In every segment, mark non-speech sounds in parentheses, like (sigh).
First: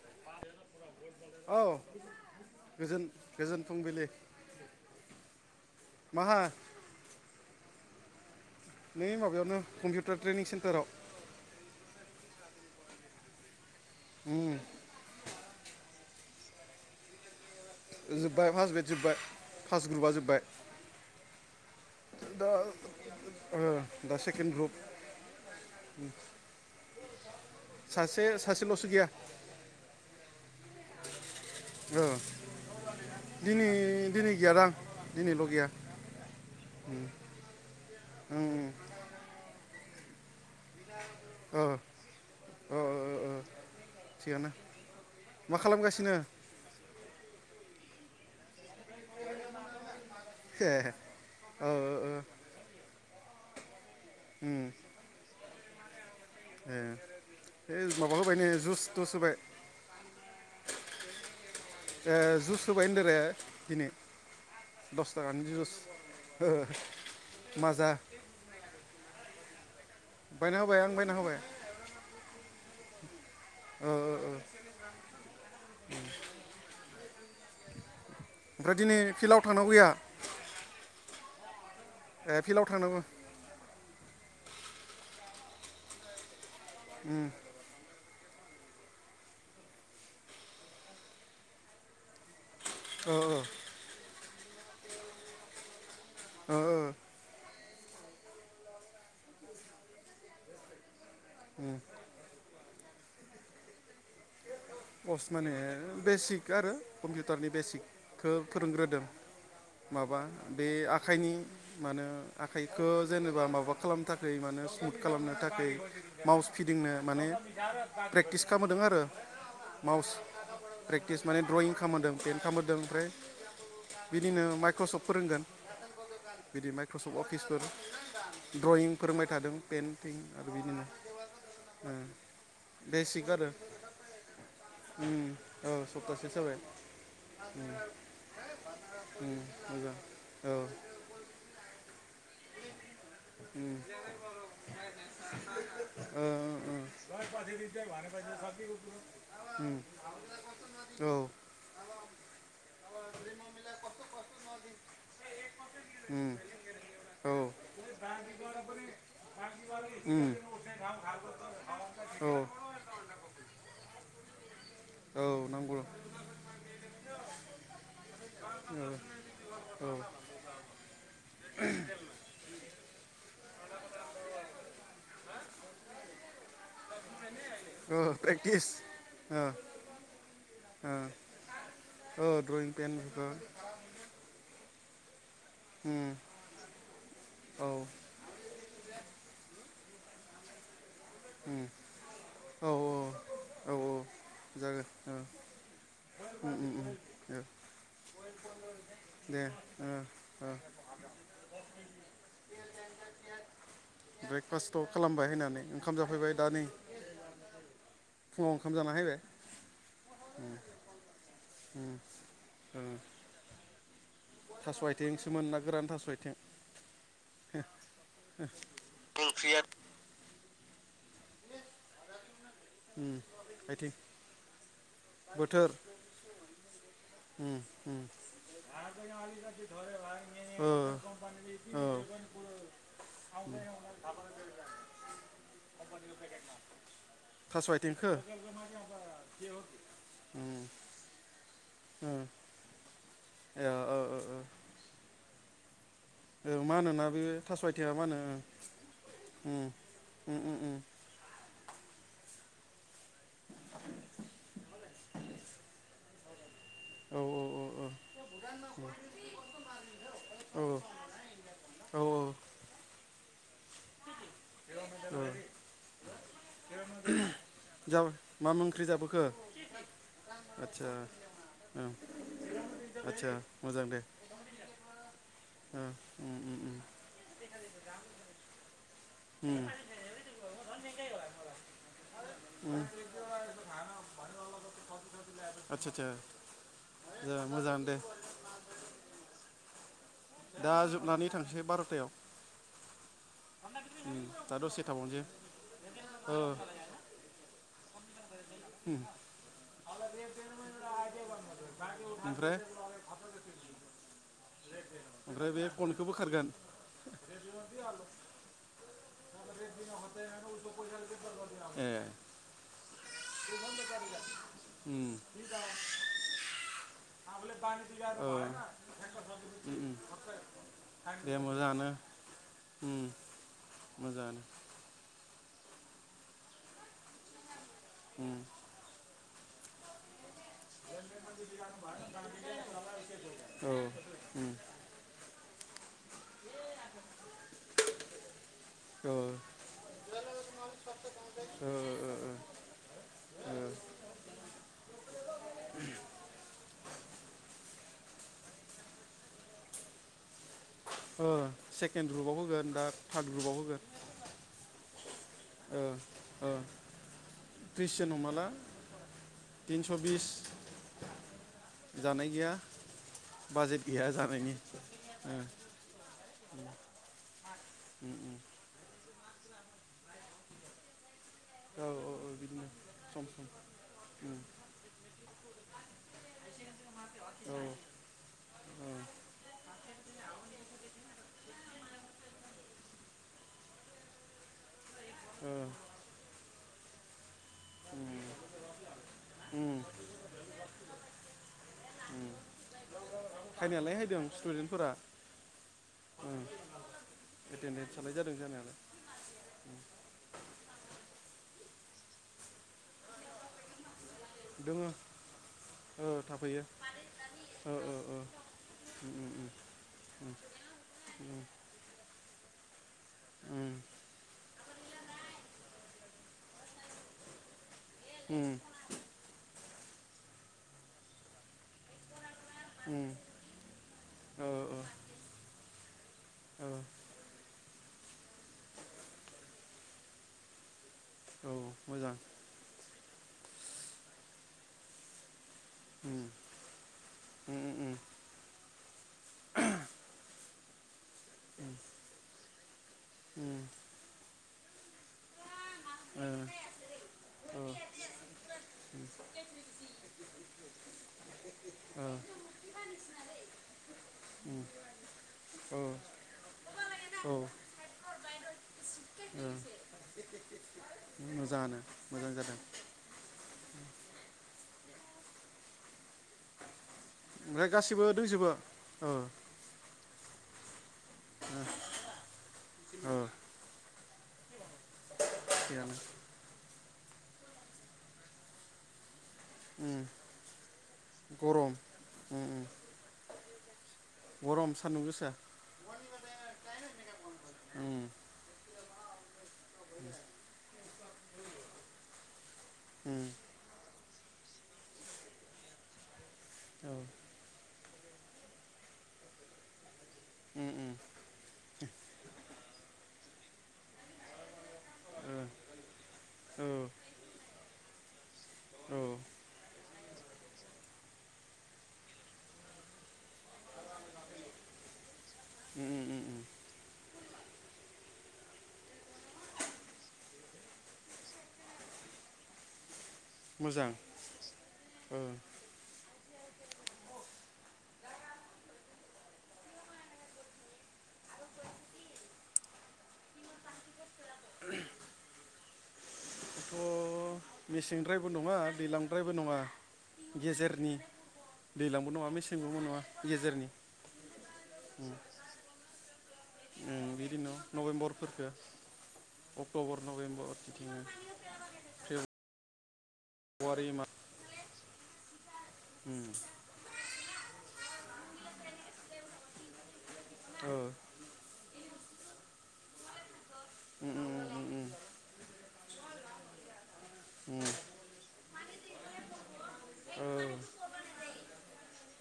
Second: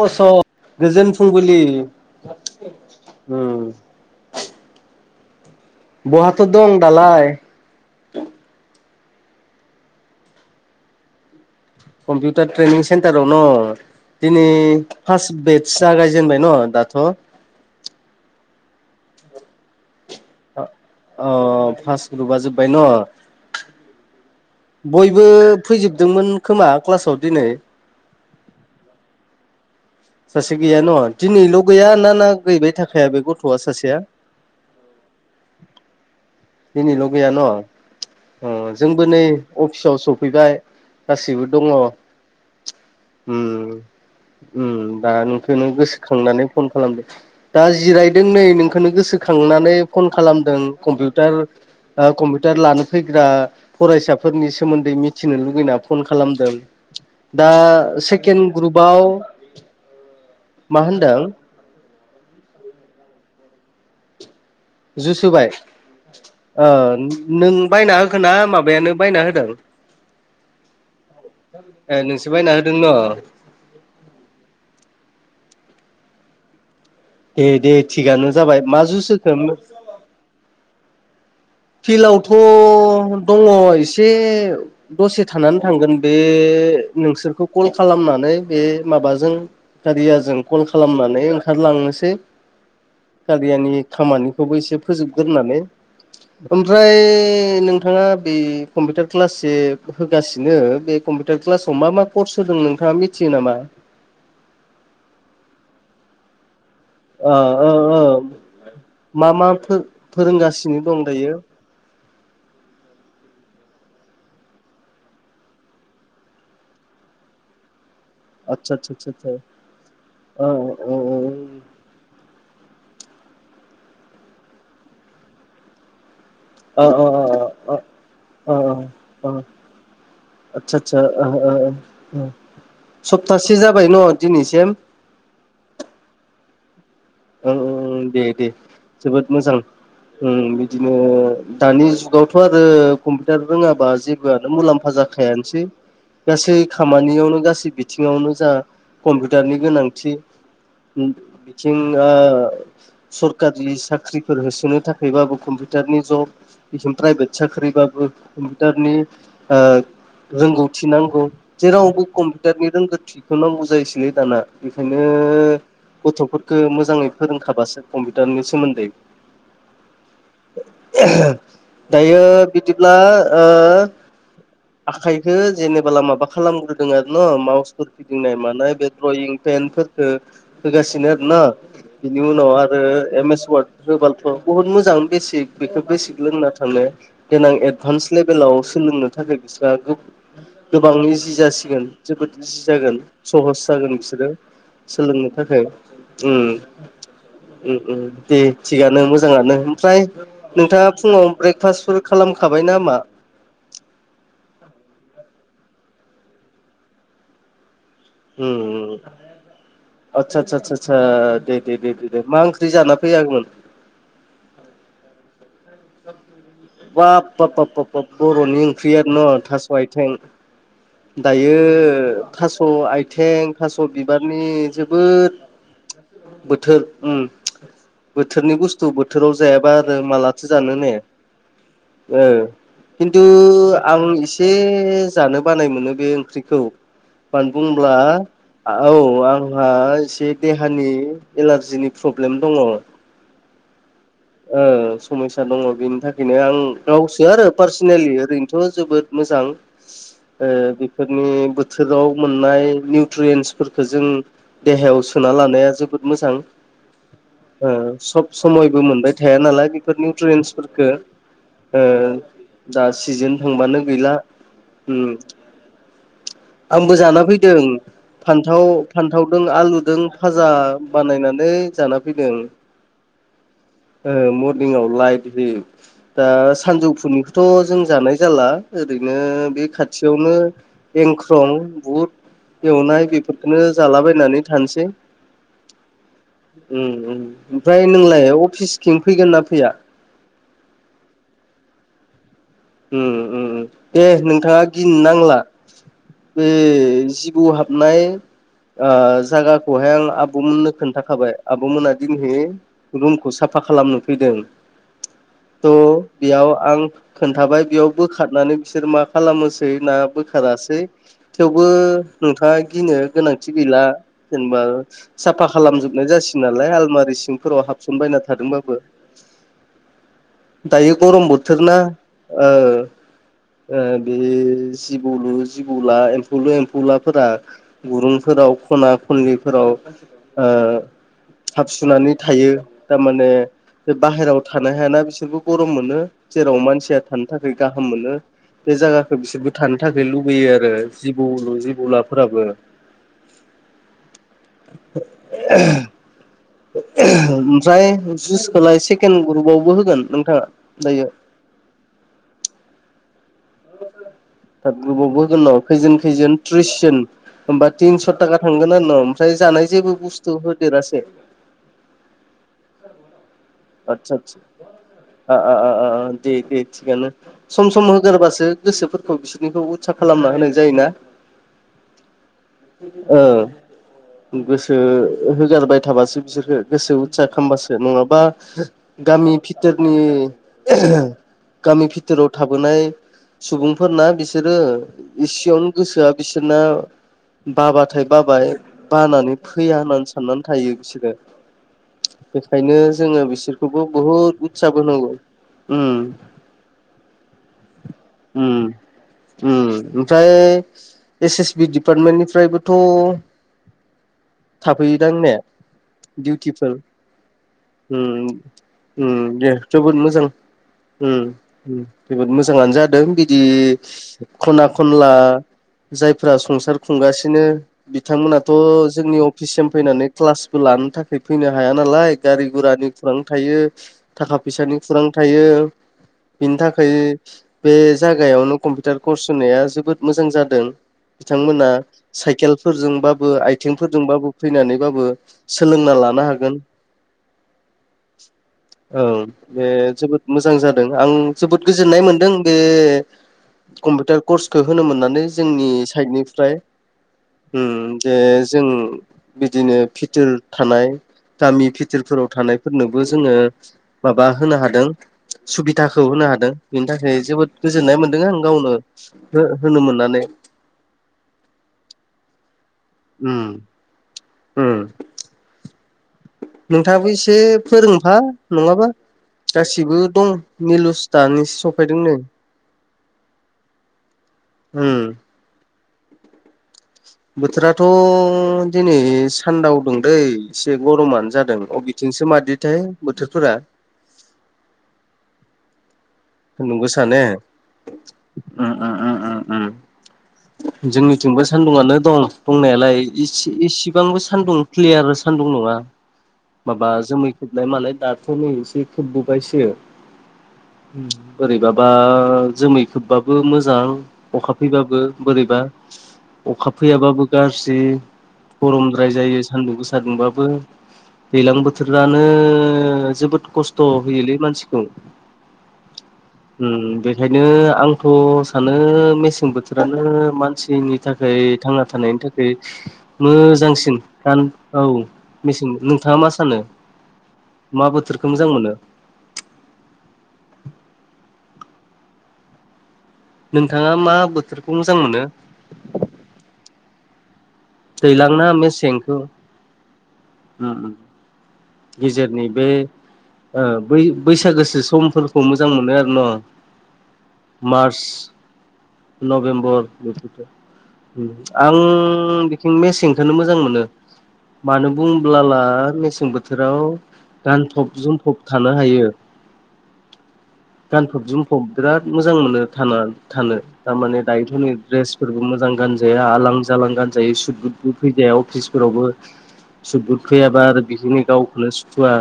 गोजोन फुंबिलि औ गोजोन गोजोन उम। फुंबिलि माहा बहाथ' दं दालाय। नै माबायावनो कम्पिउटार ट्रेनिं सेन्टाराव। कम्पिउटार ट्रेनिं सेन्टाराव न दिनै फार्स्ट बेच। जागायजेनबाय न दाथ'। जोब्बाय फार्स्ट बेट जोब्बाय फार्स्ट ग्रुपा जोब्बाय। अ। अ फार्स्ट ग्रुपा दा जोबबाय न' ओ दा सेकेन्ड ग्रुप बयबो फैजोबदोंमोन। खोमा क्लासाव दिनै। सासे सासेल'सो गैया। सासे गैया न' दिनैल' गैया ओ ना ना गैबाय थाखाया बे गथ'आ दिनै सासेया दिनै गैया दां। दिनैल गैया। दिनैल' गैया ओं न' जोंबो नै अफिसाव सफैबाय। गासिबो ओ दङ। ओ ओ ओ थिगानो दा मा नोंखौनो खालामगासिनो गोसोखांनानै। फन खालामदो दा जिरायदों नै नोंखौनो गोसोखांनानै फन खालामदों ए कम्पिउार। ओ ओ टार ओ कमपिउ। टार लानो फैग्रा फरायसाफोरनि उम सोमोन्दै मिथिनो लुगैना फन खालामदों। ए दा ओइ माबा होबाय नै सेकेणड जुस थुस ग्रुपआव होबाय मा होनदों। जुस होबाय होन द आरो दिनै। दस थाखानि जुसोबाय जुस ओ नों माजा बायना होखो ना माबायानो बायना होदों। बायना होबाय आं बायना होबाय। ए नोंसोर बाय न' होदों न'। ओ ओ ओ। दे दे थिगानो जाबाय ओमफ्राय मा दिनै जुस फिल्डआव होखो। थांनांगौ गैया ए फिल्डआव थांनांगौ फिल्डआवथ' दङ एसे दसे थानानै थांगोन बे। नोंसोरखौ कल खालामनानै बे माबाजों। गारिया जों कल खालामनानै ओंखारलांनोसै। ओ ओ गारियानि खामानिखौबो एसे फोजोबगोन होननानै। ओ ओमफ्राय नोंथाङा बे कम्पिटार क्लाससे होगासिनो बे कम्पिटार क्लासाव मा मा कर्स होदों नोंथाङा मि थियो नामा? पस्ट माने बेसिक आरो ओ कम्पिटारनि ओ ओ बेसिकखो फोरोंग्रोदों मा मा माबा बे फोरोंगासिनो दं आखाइनि दायो मानो आखाइखो जेनेबा माबा खालामनो थाखै मानो स्मुथ खालामनो थाखै माउस फिदिंनो माने प्रेक्टिस आदसा खामहोदों आदसा आरो। आदसा आदसा माउस ओ ओ ओ प्रेक्टिस ओ माने ड्रयिं खामहोदों प्रेन्ट खामहोदों ओमफ्राय बिदिनो माइक्रसफ्ट फोरोंगोन। बिदि माइक्रसफ्ट अफिसफोर ओ ओ द्रयिं फोरोंबाय थादों पेन्टिं आरो आदसा बिदिनो आदसा ओ ओ ओ ओ ओ। बेसिग आरो। (unintelligible) न' दिनैसेम उम औ सप्तासेसो जाबाय। ओं ओं दे दे जोबोद मोजां औ उम ओ बिदिनो दानि जुगावथ' आरो कम्पिटार रोङाबा जेबोआनो मुलाम्फा जाखायानोसै गासै उम खामानियावनो गासै बिथिङावनो जा कम्पिटारनि उम गोनांथि। औ थिं ओ सरकारनि साख्रिफोर होसोनो थाखायबाबो कम्पि टारनि जब उम (unintelligible) प्राइभेट औ साख्रिबाबो कम्पिउशटारनि ओ उम रोंगौथि नांगौ। जेरावबो औ कम्पिटारनि रोंगो थिखौनो बुजायसैलै दाना बेखायनो औ नांगौ गथ'फोरखो मोजाङै फोरोंखाबासो कम्पिटारनि सोमोन्दै औ दायो बिदिब्ला ओ आखाइखो जेनेबोला माबा खालामग्रोदों आरो न' माउसफोर ओ गिदिंनाय प्रेक्टिस मानाय बे द्रयिं ओ पेन फोरखो ओ होगासिनो आरो न'? बिनि ओ उनाव ड्रयिं आरो पेन एम बेफोरखौ एस वार्ड होबालथ' बहुत मोजां बेसिक बेखौ उम बेसिक लोंना थांनो देनां औ एदभान्स लेभेलाव सोलोंनो थाखाय बिसोरहा गोबांन इजि उम जासिगोन जोबोद जि औ जागोन सहस जागोन औ बिसोरो जागोन ओ सोलोंनो थाखाय। उम उम उम। ओ उम उम दे थिगानो दे मोजाङानो ओ ओमफ्राय ओ नोंथाङा फुङाव ब्रेकफास्ट फोर खालामखाबायना मा? ब्रेकफास्टथ' खालामबाय होननानै ओंखाम जाफैबाय दा नै फुङाव ओंखाम उम जाना फैबाय। आदसा सा सा सा सा दे दे दे उम दे दे मा ओंख्रि जाना फैयामोन? थास'आथिंसोमोन ना गोरान थास' आथिं बाब बाब बाब बाब बाब बर'नि ओंख्रियान' ओंख्रिया थास' आयथें। दायो उम थास'आइथें थास' आथिं बिबारनि जोबोद बोथोर। उम बोथोरनि बुस्थु उम बोथोराव जायाबा आरो (unintelligible) मालाथो जानो उम। औ किन्थु आं इसे जानो बानाय मोनो बे ओंख्रिखौ। मानो थास' बुंब्ला आथिंखो ओ औ आंहा एसे देहानि एलार्जिनि फ्रब्लेम दङ। ओ औ ओ ओ। ओं समयसा दङ बेनि थाख खैनो आं औ मा होनोना बे गावसो आरो थास' आथिङा मा पार्सनेलि होनो ओरैनोथ' जोबोद मोजां उम उम ओ उम उम बे फोरनि बोथोराव मोननाय निउट्रियेन्सफोरखो जों देहायाव सोना लानाया जोबोद मोजां औ औ सब समयबो मोनबाय थाया नालाय बेफोर औ निउट्रियेन्सफोरखो ओ औ दा सिजोन थांबानो गैला औ आंबो जाना फैदों जा मा मा फान्थाव ओंख्रि जाबोखो फान्थावदों आलुदों फाजा आदसा बानायनानै जाना फैदों। आतसा मरनिंआव लाइट हो ओ दा उम उम उम सानजौफुनिखौथ' जों जानाय जाला ओरैनो बे उम खाथियावनो एंख्रं बुट एवनाय बेफोरखौनो जालाबायनानै थानोसै आतसा आतसा ओमफ्राय नोंलाय अफिसथिं फैगोन ना फैया। दा जोबनानै थांसै बार'थायाव दे उम दा नोंथाङा दसे गिनो थाबावनोसै नांला ओ बे जि बोव हाबनाय ओ उम जायागाखौहाय आं आब'मोननो खोन्थाखाबाय आबौमोना दिनैहै ओमफ्राय रुमखौ साफा खालामनो फैदों ओमफ्राय बे थ' गनखौ बोखारगोन बेयाव आं थाबाय बेयाव बोखारनानै बिसोर मा खालामनोसै ना बोखारासै थेवबो ए नोंथाङा गिनो गोनांथि गैला जेनेबा उम साफा खालामजोबनाय जासिगोन नालाय आलमारि सिंफोराव हाबसनबायना ओ थादोंबाबो। (unintelligible) दायो गरम दे बोथोरना मोजाङानो ओ उम बे मोजाङानो जिबौलु जिबौला एम्फौलु एम्फौलाफोरा उम गुरुंफोराव खना खनलिफोराव हाब सुनानै थायो थामाने औ बे बाहेरायाव उम थानो हायाना बि बिसोरबो गरम मोनो जेराव मानसिया थानो थाखाय गाहाम मोनो। बे ओ जायगाखौ बिसोरबो थानो थाखाय लुबैयो आरो जिबौल ओ जिबौलाफोराबो (inaudible) ओमफ्राय जुइसखौलाय सेकेणड ग्रुपआवबो होगोन नोंथाङा दायो। सेकेण्ड ग्रुपआव होगोन दा थार्द ग्रुपआव होगोन। ग्रुबावबो जोंनाव खैजोन खैजोन थ्रिसजोन होमबा तिनस' क्रिस्टियान हमना थाखा ला थांगोन आरो न' ओमफ्राय जानाय तिनस' जेबो बिस बुस्थु होदेरासै जानाय गैया बाजेट गैया आदसा आदसा जानायनि आ आ आ आ दे दे थिगानो सम सम उम उम होगारबासो गोसोफोरखौ बिसोरनिखौ उत्सा खालामना होनाय जायोना। औ औ औ बिदिनो सम सम ओं उम गोसो होगारबाय थाबासो बिसोरखो गोसो उत्सा औ खालामबासो नङाबा औ गामि भिटोरनि गामि भिटोराव थाबोनाय सुबुंफोरना बिसोरो औ एसेयावनो गोसोआ बिसोरना बाबाथाय बाबाय बानानै फैया उम होननानै साननानै थायो बिसोरो। बेखायनो जोंङो बिसोरखौबो हायनायालाय हायदों बहुद उत्साब स्टुडेन्टफोरा होनांगौ। अम एटेडेन्स थानायानाय जादों जानायालाय अम ओमफ्राय एस एस बि डिपार्टमेन्टनिफ्रायबोथ' दोङो थाफैदां ने ओ थाफैयो दिउटिफोर ओ ओ ओ अम उम अम उम दे उम जोबोद मोजां जोबोद मोजाङानो जादों बिदि उम खना खनला जायफोरा संसार खुंगासिनो उम बिथांमोनाथ' जोंनि अफिससिम फैनानै क्लासबो लानो थाखाय फैनो हाया नालाय गारि गुरानि उम खौरां थायो थाखा ओ फैसानि ओ खुरां थायो। बिनि थाखाय बे जागायावनो कम्पिउटार कर्स होनाया जोबोद मोजां जादों। ओ औ बिथांमोना मोजां साइकेलफोरजोंबाबो आइथिंफोरजोंबाबो फैनानैबाबो सोलोंना लानो हागोन। उम उम। (inaudible) ओं, बे जोबोद मोजां जादों आं जोबोद गोजोननाय मोनदों बे कम्पिउटार कर्सखौ होनो मोन्नानै जोंनि साइडनिफ्राय। ओ, उम जे जों बिदिनो भिथोर थानाय गामि भि थोर फोराव थानायफोरनोबो जोङो माबा होनो हादों ओ, सुबिदाखौ होनो हादों बेनि थाखाय ओ, जोबोद गोजोननाय मोन्दों आं गावनो ओ, हो-होनो मोननानै। मोजाङानो। मोजां जादों। उम। उम नोंथाङाबो एसे ओमफ्राय गासिबो फोरोंफा दंजोबो नङाबा औ गासैबो दं निलुस दानिसो सफैदों नै। औ उम। थिखआनो। बोथोराथ' दिनै सान्दाव दों उम दैै एसे गरमानो जादों गरम अ' थिंसो उम उम मादिथाइ बोथोरफोरा? गरम सान्दुं गोसा। सान्दुं गोसा ने? उम उम उम उम उम उम। बे जोंनिथिंबो सान्दुंआनो दं दंनायालाय उम इसि-इससिबांबो सान्दुं क्लियार सान्दुं नङा। माबा औ जोमै खोबनाय मालाय दाथ' नै एसे खोबबोबायसो। उम उम बोरैबाबा जोमै खोबबाबो मोजां अखा फैबाबो ओ बोरैबा औ अखा फैयाबाबो गाज्रि औ गरमद्राय उम जायो सान्दुं गोसा दुंबाबो। दैलां बोथोरानो जोबोद खस्थ' होयोलै मानसिखौ। उम उम उम उम। उम उम बेखायनो आंथ' सानो मेसें बोथोरानो मानसिनि थाखाय थांना थानायनि थाखाय मोजां मोजांसिन। दान औ ओ मेसें नोंथाङा मा सानो मा बोथोरखौ मोजां मोनो? नोंथाङा मा बोथोरखौ मोजां मोनो? आंथ' मेसेंद्रायबो दैलांना नङा मेसेंखौ दैलांद्रायबो नङा उम गेजेरनि। उम दैज्लांबो नङा गेजेरनि बे मेसेंबो नङा ओ गेजेरनि बै बैसागोसो समफोरखौ मोजां मोनो आरो न'? उम बिदिनो मार्च नभेम्बरफोरखौ नभेम्बर अक्ट'बर नभेम्बर थिं फेब्रुवारि आं बेथिं मेसेंखौनो मोजां मोनो मा मानो बुंब्लाला उम मेसेंबोथो राव गानफब जोमफब थानो हायो। ओ। फब जोमफब बिराद मोजां मोनो थानो थानो उम थारमाने दायोथ' उम नै उम ड्रेसफोरबो मोजां गानजाया आलां जालां गानजायो सुट उम बुतबो फैजाया अफिसफोरावबो सुट बुत उम ओ फैयाबा आरो बिदिनो गावखौनो सुखुवा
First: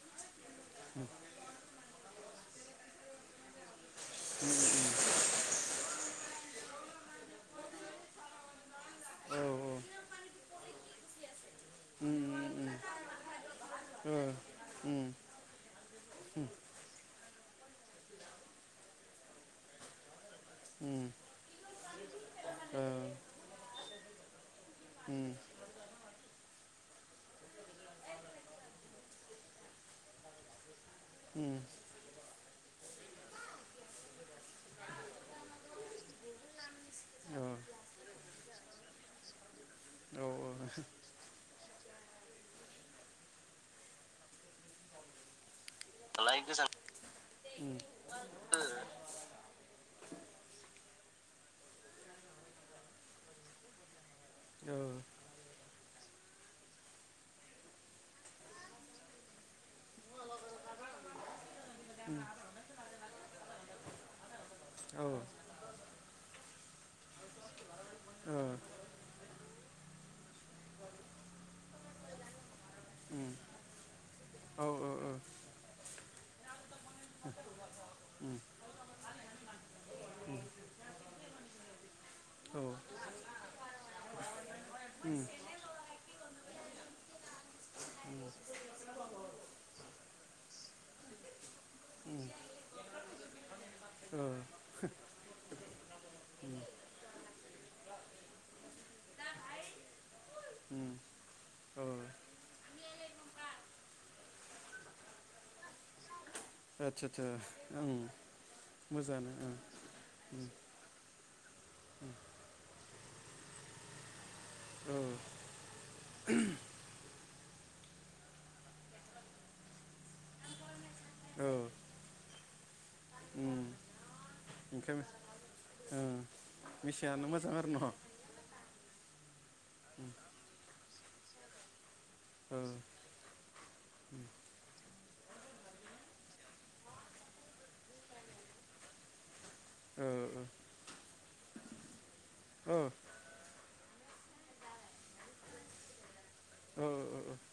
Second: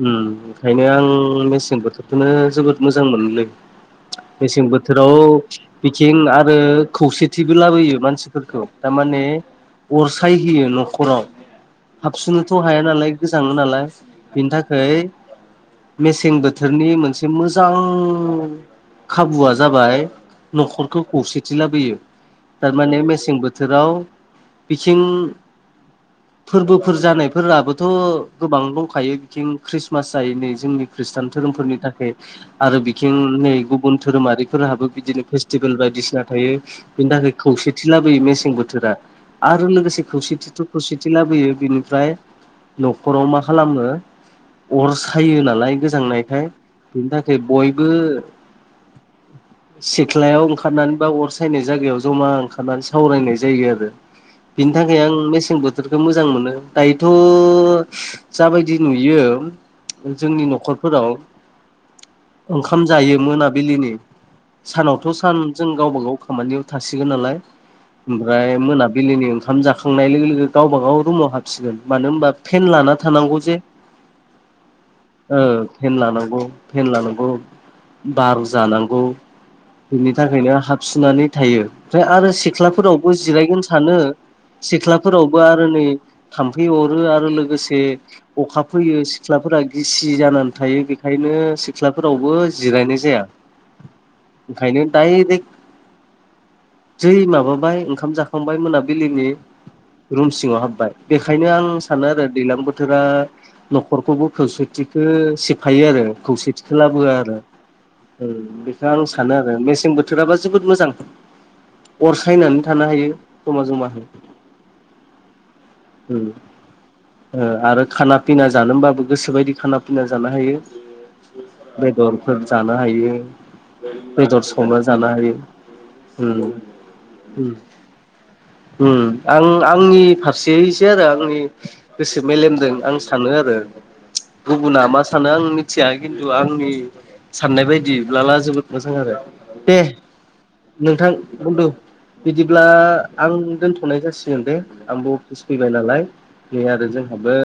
ओम ओंखायनो आं मेसें बोथोरखौनो जोबोद मोजां मोनोलै। मेसें बोथोराव बिखिं आरो खौसेथिबो लाबोयो मानसिफोरखौ थारमाने ओ औ अर सायहोयो न'खराव। उम ओ उम खुसुनोथ' हाया नालाय गोजाङो नालाय ओ बिनि थाखाय मेसें बोथोरनि मोनसे मोजां खाबुआ जाबाय न'खरखौ खौसेथि लाबोयो। थारमाने मेसें बोथोराव बिथिं उम फोरबो फोर जानायफोराबोथ' गोबां दंखायो बिथिं खृस्मास जाय नै जोंनि खृष्टान उम धोरोमफोरनि थाखाय आरो बिथिं नै गुबुन धोरोमारिफोरहाबो बिदिनो फेस्टिभेल बायदिसिना थायो। बिनि थाखाय ओ खौसेथि लाबोयो मेसें बोथोरा आरो लोगोसे औ खौसेथिथ' औ खौसेथि लाबोयो बिनिफ्राय न'खराव मा खालामो अर सायो नालाय दालाय गोजांनायखाय गोजां बिनि थाखाय बयबो सेख्लायाव ओंखारनानै बा अर सायनाय जायगायाव जमा ओंखारनानै सावरायनाय जायो आरो बिनि औ थाखाय आं मेसें बोथोरखौ मोजां मोनो दायोथ' जाबायदि नुयो जोंनि न'खरफोराव ओंखाम जायो मोनाबिलिनि औ ओ सानावथ' सान जों गावबा गाव खामानियाव थासिगोन नालाय ओमफ्राय मोनाबिलिनि ओंखाम जाखांनाय लोगो लोगो गावबाागाव रुमाव हाब सिगोन मानो होनबा पेन लाना उम थानांगौ जे औ औ औ औ फेन लानांगौ फेन लानांगौ उम औ उम बार' जानांगौ बिनि थाखायनो हाबसुनानै थायो ओमफ्राय आरो सेख्लाफोरावबो जिरायगोन सानो सेख्लाफोरावबो आरो नै थाम्फै अरो आरो लोगोसे अखा फैयो सेख्लाफोरा गिसि जानानै थायो बेखायनो उम सेख्लाफोरावबो जिरायनाय जाया। ओ ओंखायनो दायरेक जै माबाबाय ओंखाम जाखांबाय मोनाबिलिनि रुम सिङाव हाब्बाय। उम बेखायनो आं औ सानो आरो दैज्लां बोथोरा न'खरखौबो खौसेथिखौ सिफायो आरो खौसेथि आदसा खोलाबोआ सा आरो ओं बेखौ आं सानो मोजाङानो आरो मेसें बो बोथोराबा जोबोद मोजां अर सायनानै थानो हायो समाव जों मा होनो ओं उम आरो खाना फिना जानबाबो गोसोबायदि खाना फिना जानो हायो। औ बेदरफोर जानो हायो उम बेदर संना ओंखायनो जानो हायो। ओ उम मेसेङानो मोजां आरो न। आं आंनि फास खौसेयैसो आरो आंनि गोसो औ मेलेमदों आं सानो आरो गुबुना मा सानो आं मिथिया खिन्थु आंनि साननाय बायदिब्लाला जोबोद मोजां आरो दे ओ नोंथां बन्दु बिदिब्ला आं दोनथ'नाय जासिगोन दे आंबो स फैबाय नालाय बे ओ आरो ओ ओ जोंहाबो